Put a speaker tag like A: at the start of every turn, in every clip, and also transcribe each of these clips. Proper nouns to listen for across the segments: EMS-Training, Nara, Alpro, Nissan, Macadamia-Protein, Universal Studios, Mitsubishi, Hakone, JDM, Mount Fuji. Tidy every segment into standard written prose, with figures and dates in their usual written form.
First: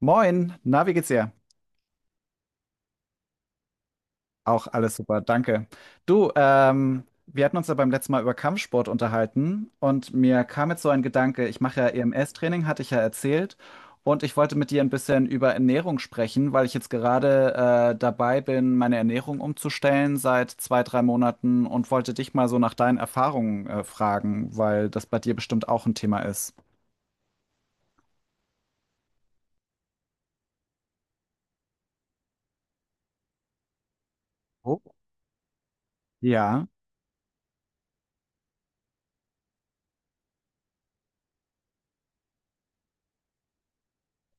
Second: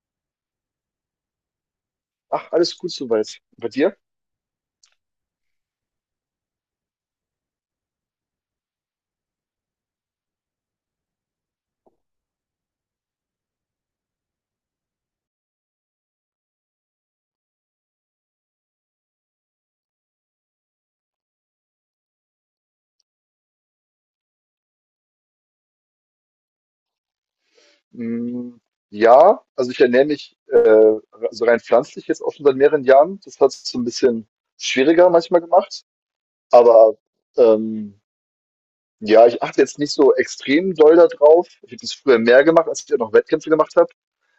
A: Moin, na, wie geht's dir?
B: Ach, alles gut soweit. Bei dir?
A: Auch alles super, danke. Du, wir hatten uns ja beim letzten Mal über Kampfsport unterhalten und mir kam jetzt so ein Gedanke, ich mache ja EMS-Training, hatte ich ja erzählt, und ich wollte mit dir ein bisschen über Ernährung sprechen, weil ich jetzt gerade dabei bin, meine Ernährung umzustellen seit zwei, drei Monaten und wollte dich mal so nach deinen Erfahrungen fragen, weil das bei dir bestimmt auch ein Thema ist.
B: Hm, ja, also ich ernähre mich also rein pflanzlich jetzt auch schon seit mehreren Jahren. Das hat es so ein bisschen
A: Oh,
B: schwieriger manchmal gemacht.
A: ja.
B: Aber ähm, ja, ich achte jetzt nicht so extrem doll da drauf. Ich habe das früher mehr gemacht, als ich ja noch Wettkämpfe gemacht habe.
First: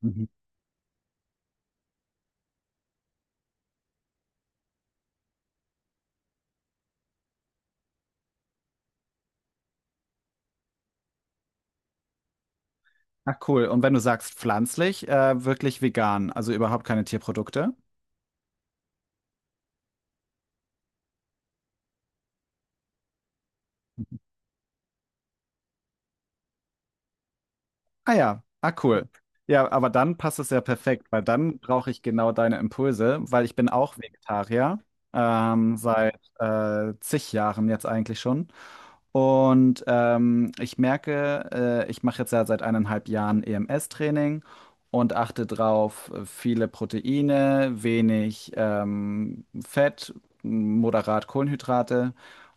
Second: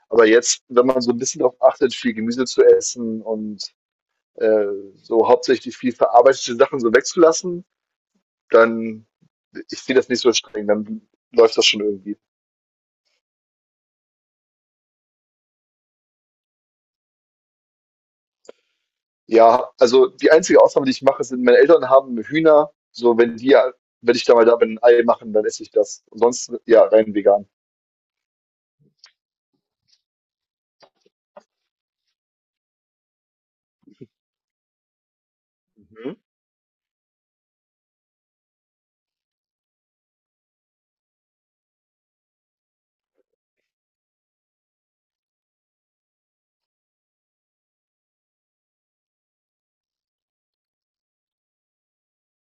B: Aber jetzt, wenn man so ein bisschen darauf achtet, viel Gemüse zu essen und äh, so hauptsächlich viel verarbeitete Sachen so wegzulassen, dann ich sehe das nicht so streng, dann läuft das schon irgendwie.
A: Ach cool. Und wenn du sagst pflanzlich, wirklich vegan, also überhaupt keine Tierprodukte?
B: Ja, also die einzige Ausnahme, die ich mache, sind meine Eltern haben Hühner. So, wenn ich da mal da bin, ein Ei machen, dann esse ich das. Ansonsten, ja, rein vegan.
A: Ah ja, ah cool. Ja, aber dann passt es ja perfekt, weil dann brauche ich genau deine Impulse, weil ich bin auch Vegetarier,
B: Mhm.
A: seit zig Jahren jetzt eigentlich schon. Und ich merke, ich mache jetzt ja seit eineinhalb Jahren EMS-Training und achte drauf, viele Proteine, wenig Fett, moderat Kohlenhydrate.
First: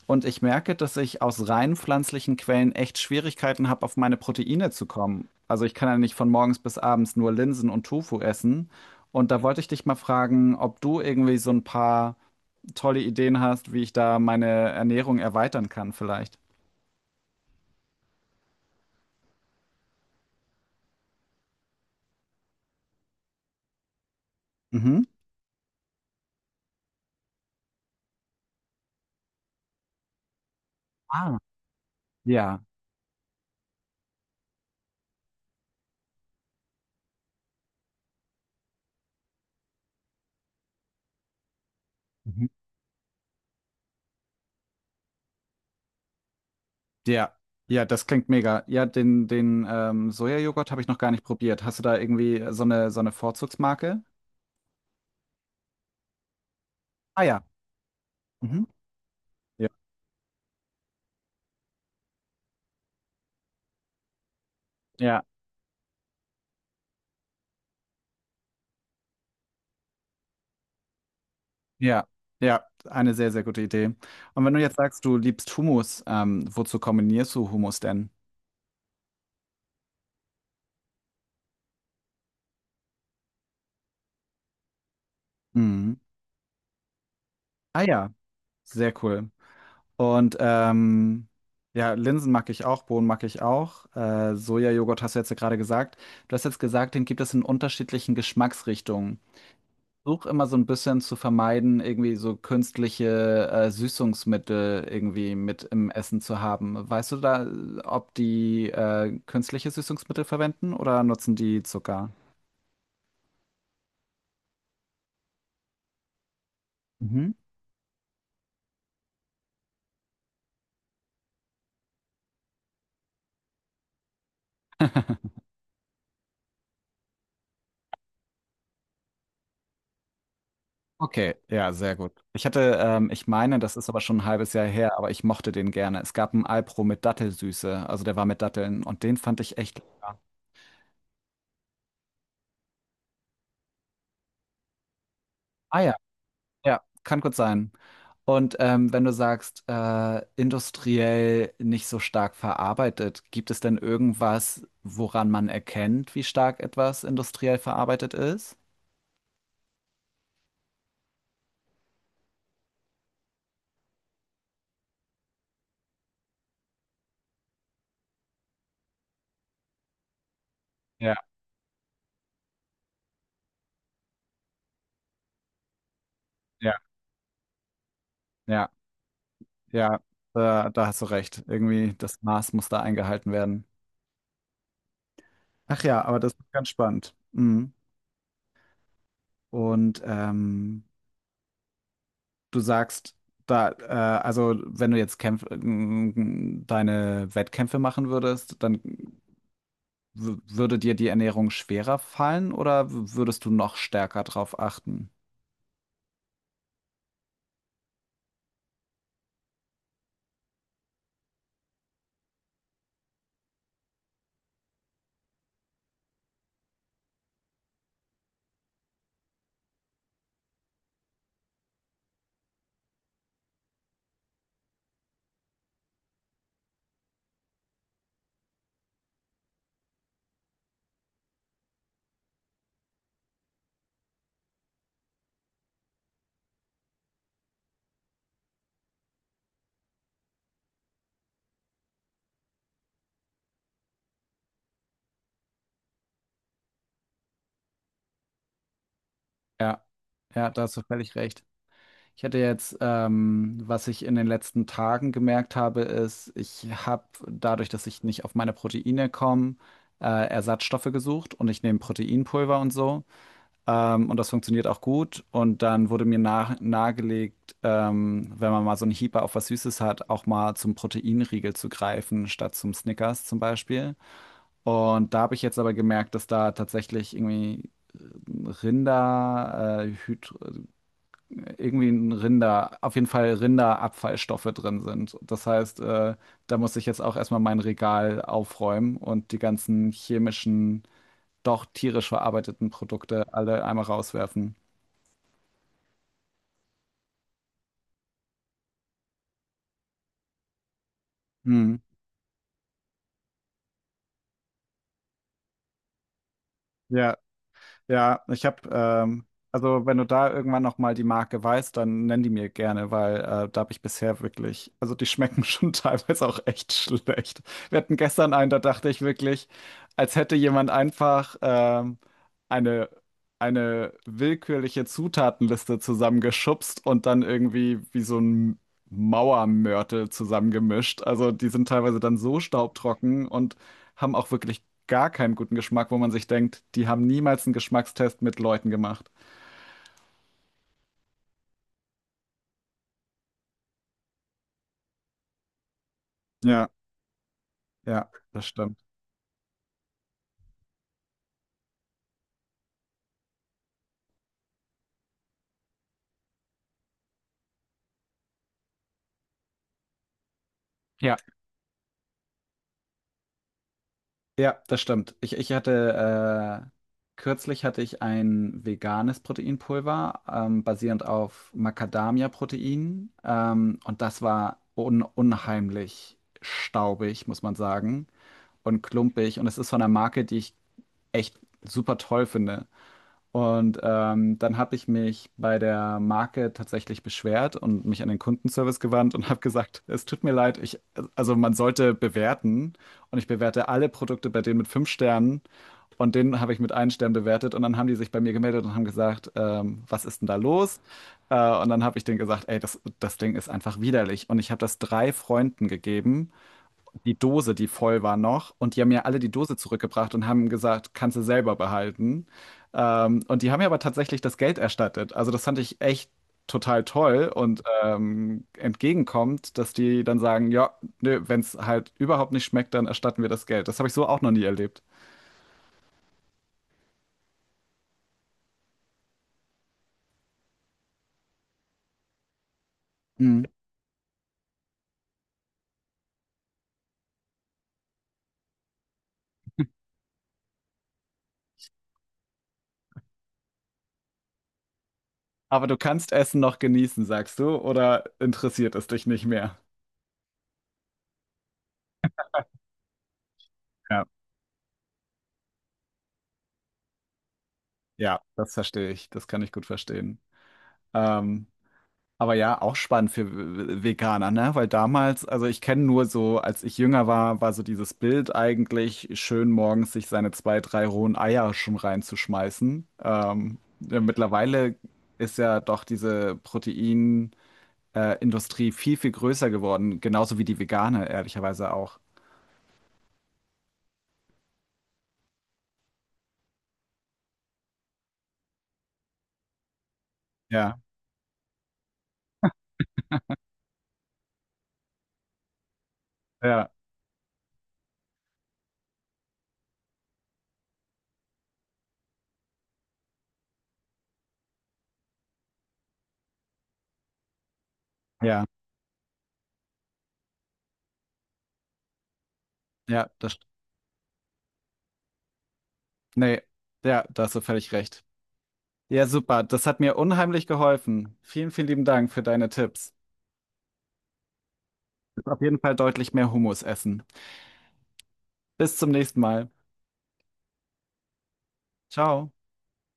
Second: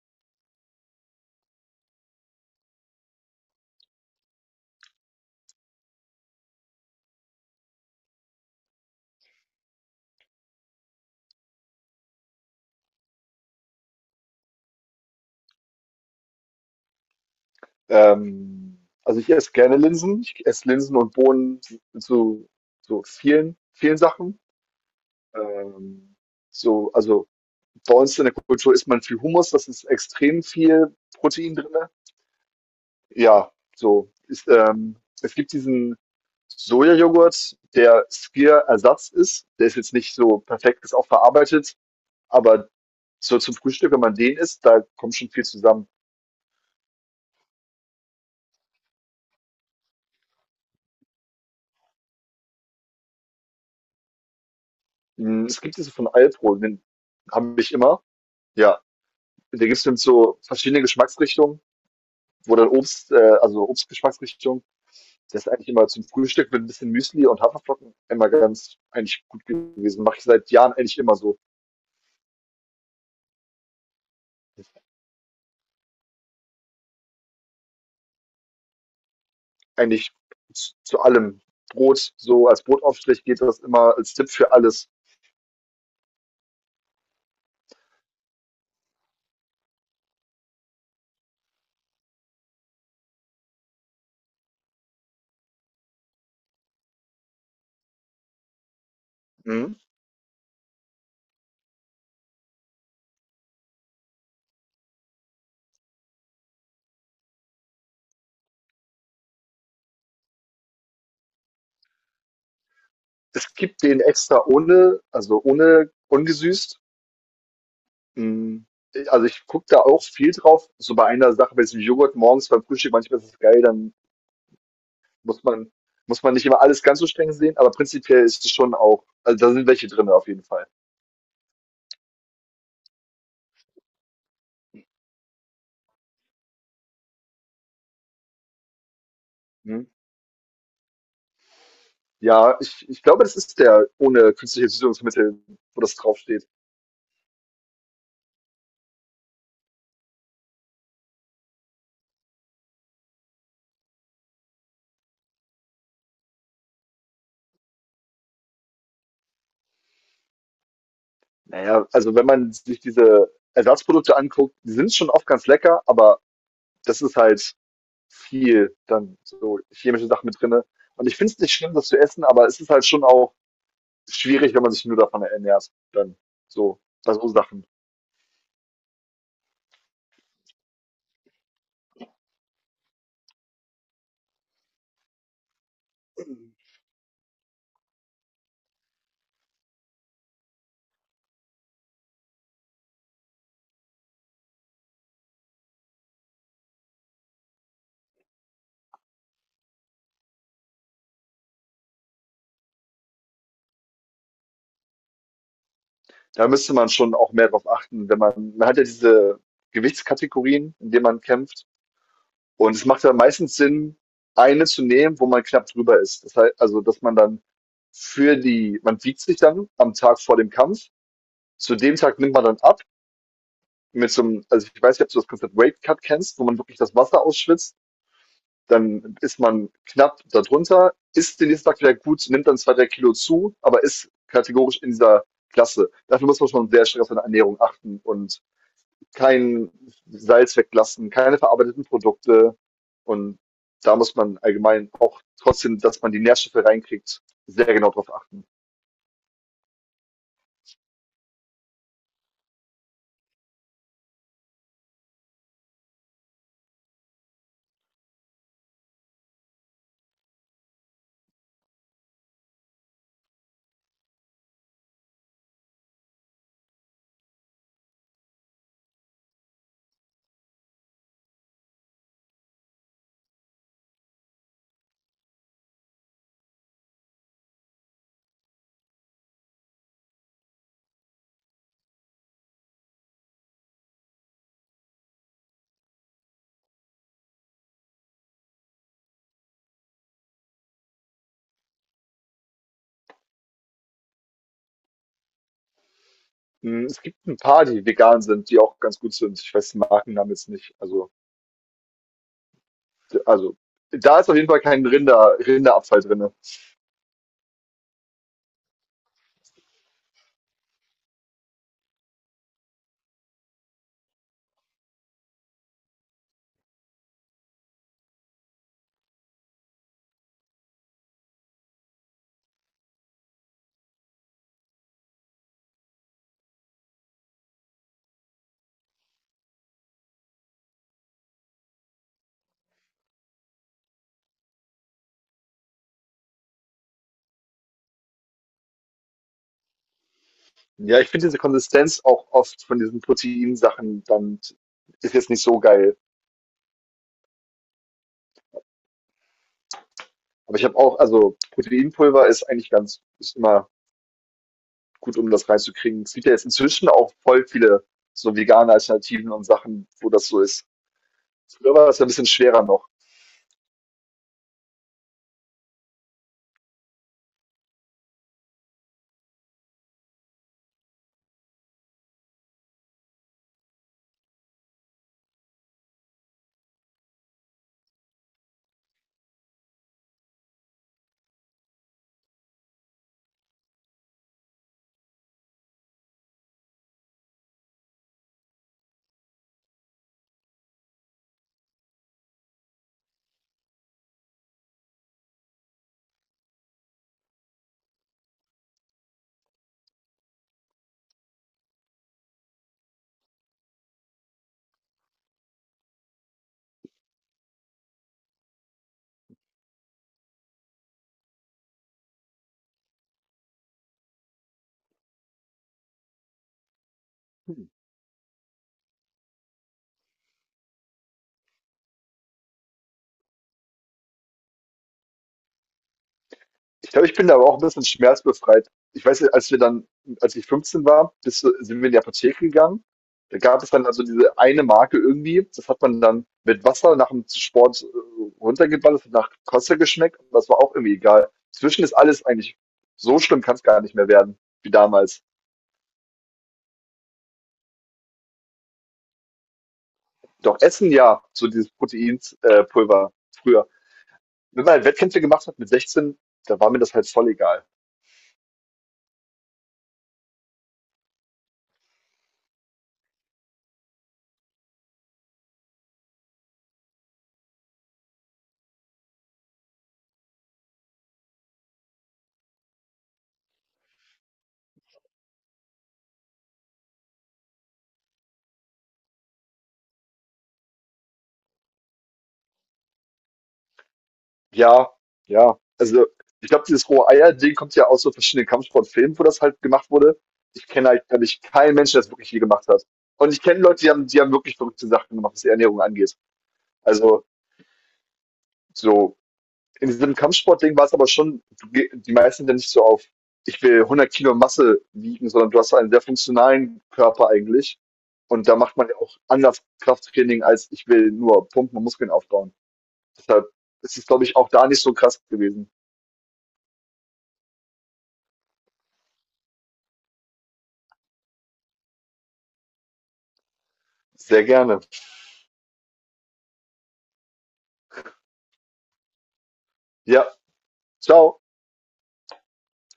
A: Und ich merke, dass ich aus rein pflanzlichen Quellen echt Schwierigkeiten habe, auf meine Proteine zu kommen. Also ich kann ja nicht von morgens bis abends nur Linsen und Tofu essen. Und da wollte ich dich mal fragen, ob du irgendwie so ein paar tolle Ideen hast, wie ich da meine Ernährung erweitern kann vielleicht.
B: Also ich esse gerne Linsen. Ich esse Linsen und Bohnen zu, so vielen, vielen Sachen.
A: Mhm.
B: Ähm, so, also bei uns in der Kultur isst man viel Hummus, das ist extrem viel
A: Ah,
B: Protein drin.
A: ja.
B: Ja, so. Es gibt diesen Sojajoghurt, der Skyr-Ersatz ist. Der ist jetzt nicht so perfekt, ist auch verarbeitet,
A: Mhm.
B: aber so zum Frühstück, wenn man den isst, da kommt schon viel zusammen.
A: Ja. Ja, das klingt mega. Ja, den Sojajoghurt habe ich noch gar nicht probiert. Hast du da irgendwie so eine Vorzugsmarke?
B: Hm, es gibt diese von Alpro, den
A: Ah ja.
B: habe ich immer.
A: Mhm.
B: Ja, da
A: Ja.
B: gibt es dann so verschiedene Geschmacksrichtungen, wo dann also Obstgeschmacksrichtung,
A: Ja.
B: das ist eigentlich immer zum Frühstück mit ein bisschen Müsli und Haferflocken immer ganz eigentlich gut gewesen. Mache ich seit Jahren eigentlich immer so.
A: Ja. Ja, eine sehr, sehr gute Idee. Und wenn du jetzt sagst, du liebst Hummus, wozu kombinierst du Hummus denn?
B: Eigentlich zu allem. Brot, so als Brotaufstrich geht das immer als Tipp für alles.
A: Mhm. Ah ja, sehr cool. Und ja, Linsen mag ich auch, Bohnen mag ich auch. Sojajoghurt hast du jetzt ja gerade gesagt. Du hast jetzt gesagt, den gibt es in unterschiedlichen Geschmacksrichtungen.
B: Mhm.
A: Versuche immer so ein bisschen zu vermeiden, irgendwie so künstliche Süßungsmittel irgendwie mit im Essen zu haben. Weißt du da, ob die künstliche Süßungsmittel verwenden oder nutzen die Zucker?
B: Es gibt den extra ohne, also ohne ungesüßt.
A: Mhm.
B: Mhm. Also ich gucke da auch viel drauf. So bei einer Sache, bei diesem Joghurt morgens beim Frühstück, manchmal ist es geil, dann muss man, muss man nicht immer alles ganz so streng sehen, aber prinzipiell ist es schon auch, also da sind welche drin auf jeden Fall.
A: Okay, ja, sehr gut. Ich hatte, ich meine, das ist aber schon ein halbes Jahr her, aber ich mochte den gerne. Es gab einen Alpro mit Dattelsüße, also der war mit Datteln und den fand ich echt
B: Mhm.
A: lecker.
B: Ja, ich glaube, das ist der ohne künstliche Süßungsmittel,
A: Ah
B: wo
A: ja,
B: das draufsteht.
A: ja, kann gut sein. Und wenn du sagst, industriell nicht so stark verarbeitet, gibt es denn irgendwas, woran man erkennt, wie stark etwas industriell verarbeitet ist?
B: Naja, also wenn man sich diese Ersatzprodukte anguckt, die sind schon oft ganz lecker, aber das ist halt viel dann so chemische Sachen mit drinne. Und
A: Ja,
B: ich finde es nicht schlimm, das zu essen, aber es ist halt schon auch schwierig, wenn man sich nur davon ernährt, dann
A: ja,
B: so bei so Sachen.
A: ja, ja, da hast du recht. Irgendwie das Maß muss da eingehalten werden. Ach ja, aber das ist ganz spannend. Mhm. Und du sagst, da, also wenn du jetzt deine Wettkämpfe machen würdest, dann würde dir die Ernährung schwerer fallen oder würdest du noch stärker drauf achten?
B: Da müsste man schon auch mehr drauf achten, wenn man, man hat ja diese Gewichtskategorien, in denen man kämpft. Und es macht ja meistens Sinn, eine zu nehmen, wo man knapp drüber ist. Das heißt, also, dass man dann für die, man wiegt sich dann am Tag vor dem Kampf. Zu dem Tag nimmt man dann ab mit so einem, also, ich weiß nicht, ob du das Konzept Weight Cut kennst, wo man wirklich das Wasser ausschwitzt, dann ist man knapp darunter, ist den nächsten Tag wieder gut, nimmt dann 2 3 Kilo zu, aber ist kategorisch in dieser Klasse. Dafür muss man schon sehr streng auf seine Ernährung achten und kein Salz weglassen, keine verarbeiteten Produkte. Und da muss man allgemein auch trotzdem, dass man die Nährstoffe reinkriegt, sehr genau drauf achten.
A: Ja, ja, da hast du völlig recht. Ich hatte jetzt, was ich in den letzten Tagen gemerkt habe, ist, ich habe dadurch, dass ich nicht auf meine Proteine komme, Ersatzstoffe gesucht und ich nehme Proteinpulver und so. Und das funktioniert auch gut. Und dann wurde mir nahegelegt, wenn man mal so einen Hieper auf was Süßes hat, auch mal zum Proteinriegel zu greifen, statt zum Snickers zum Beispiel. Und da habe ich jetzt aber gemerkt, dass da tatsächlich irgendwie Rinder, Hyd irgendwie ein Rinder, auf jeden Fall Rinderabfallstoffe drin sind. Das heißt, da muss ich jetzt auch erstmal mein Regal aufräumen und die ganzen chemischen, doch tierisch verarbeiteten Produkte alle einmal rauswerfen.
B: Hm, es gibt ein paar, die vegan sind, die auch ganz gut sind. Ich weiß den Markennamen jetzt nicht. Also
A: Hm.
B: also da ist auf jeden Fall kein Rinder, Rinderabfall drin.
A: Ja. Ja, ich habe, also wenn du da irgendwann noch mal die Marke weißt, dann nenn die mir gerne, weil da habe ich bisher wirklich, also die schmecken schon teilweise auch echt schlecht. Wir hatten gestern einen, da dachte ich wirklich, als hätte jemand einfach eine eine willkürliche Zutatenliste zusammengeschubst und dann irgendwie wie so ein Mauermörtel zusammengemischt. Also die sind teilweise dann so staubtrocken und haben auch wirklich gar keinen guten Geschmack, wo man sich denkt, die haben niemals einen Geschmackstest mit Leuten gemacht.
B: Ja, ich finde diese Konsistenz auch oft von diesen Proteinsachen dann ist jetzt nicht so geil.
A: Ja, ja, das stimmt.
B: Aber ich habe auch, also Proteinpulver ist eigentlich ganz, ist immer gut, um das reinzukriegen. Es gibt ja jetzt inzwischen auch voll viele so vegane Alternativen und Sachen, wo das so ist.
A: Ja,
B: Früher war das ja ein bisschen schwerer noch.
A: ja, das stimmt. Ich hatte, kürzlich hatte ich ein veganes Proteinpulver, basierend auf Macadamia-Protein. Und das war un unheimlich staubig, muss man sagen, und klumpig. Und es ist von einer Marke, die ich echt super toll finde. Und dann habe ich mich bei der Marke tatsächlich beschwert und mich an den Kundenservice gewandt und habe gesagt, es tut mir leid, ich, also man sollte bewerten und ich bewerte alle Produkte bei denen mit fünf Sternen und den habe ich mit einem Stern bewertet und dann haben die sich bei mir gemeldet und haben gesagt, was ist denn da los? Äh, und dann habe ich denen gesagt, ey, das Ding ist einfach widerlich und ich habe das drei Freunden gegeben, die Dose, die voll war noch. Und die haben mir alle die Dose zurückgebracht und haben gesagt, kannst du selber behalten. Und die haben mir aber tatsächlich das Geld erstattet. Also das fand ich echt total toll und entgegenkommt, dass die dann sagen, ja, nö, wenn es halt überhaupt nicht schmeckt, dann erstatten wir das Geld. Das habe ich so auch noch nie erlebt.
B: Ich glaube, ich bin da aber auch ein bisschen schmerzbefreit. Ich weiß, als ich 15 war, sind wir in die Apotheke gegangen. Da
A: Mhm.
B: gab es dann also diese eine Marke irgendwie. Das hat man dann mit Wasser nach dem Sport runtergeballert, hat nach Kosse geschmeckt. Und das war auch irgendwie egal. Zwischen ist alles eigentlich so schlimm, kann es gar nicht mehr werden, wie damals.
A: Aber du kannst Essen noch genießen, sagst du, oder interessiert es dich nicht mehr?
B: Doch Essen ja, so dieses Proteinpulver Pulver früher.
A: Ja,
B: Wenn man halt Wettkämpfe gemacht hat mit 16, da war mir das halt voll egal.
A: ja, das verstehe ich. Das kann ich gut verstehen. Ähm, Aber ja, auch spannend für Veganer, ne? Weil damals, also ich kenne nur so, als ich jünger war, war so dieses Bild eigentlich, schön morgens sich seine zwei, drei rohen Eier schon reinzuschmeißen. Ja, mittlerweile ist ja doch diese Industrie viel, viel größer geworden, genauso wie die vegane, ehrlicherweise auch.
B: Ja, ja. Also, ich glaube, dieses Rohe-Eier-Ding kommt ja aus so verschiedenen Kampfsportfilmen, wo das halt gemacht wurde. Ich
A: Ja,
B: kenne halt, glaube ich, keinen Menschen, der das wirklich je gemacht hat. Und ich kenne Leute, die haben wirklich verrückte Sachen gemacht, was die Ernährung angeht.
A: ja,
B: Also, so, in diesem Kampfsportding war es aber schon, du, die meisten sind ja nicht so auf, ich will 100 Kilo Masse wiegen, sondern du hast einen sehr funktionalen Körper eigentlich.
A: ja,
B: Und da macht man ja auch anders Krafttraining, als ich will nur Pumpen und Muskeln aufbauen.
A: ja,
B: Deshalb ist es, glaube ich, auch da nicht so krass gewesen.
A: nee, ja, da hast du völlig recht. Ja, super, das hat mir unheimlich geholfen. Vielen, vielen lieben Dank für deine Tipps.
B: Sehr gerne.
A: Auf jeden Fall deutlich mehr Hummus essen. Bis zum nächsten Mal.
B: Ja, ciao.
A: Ciao.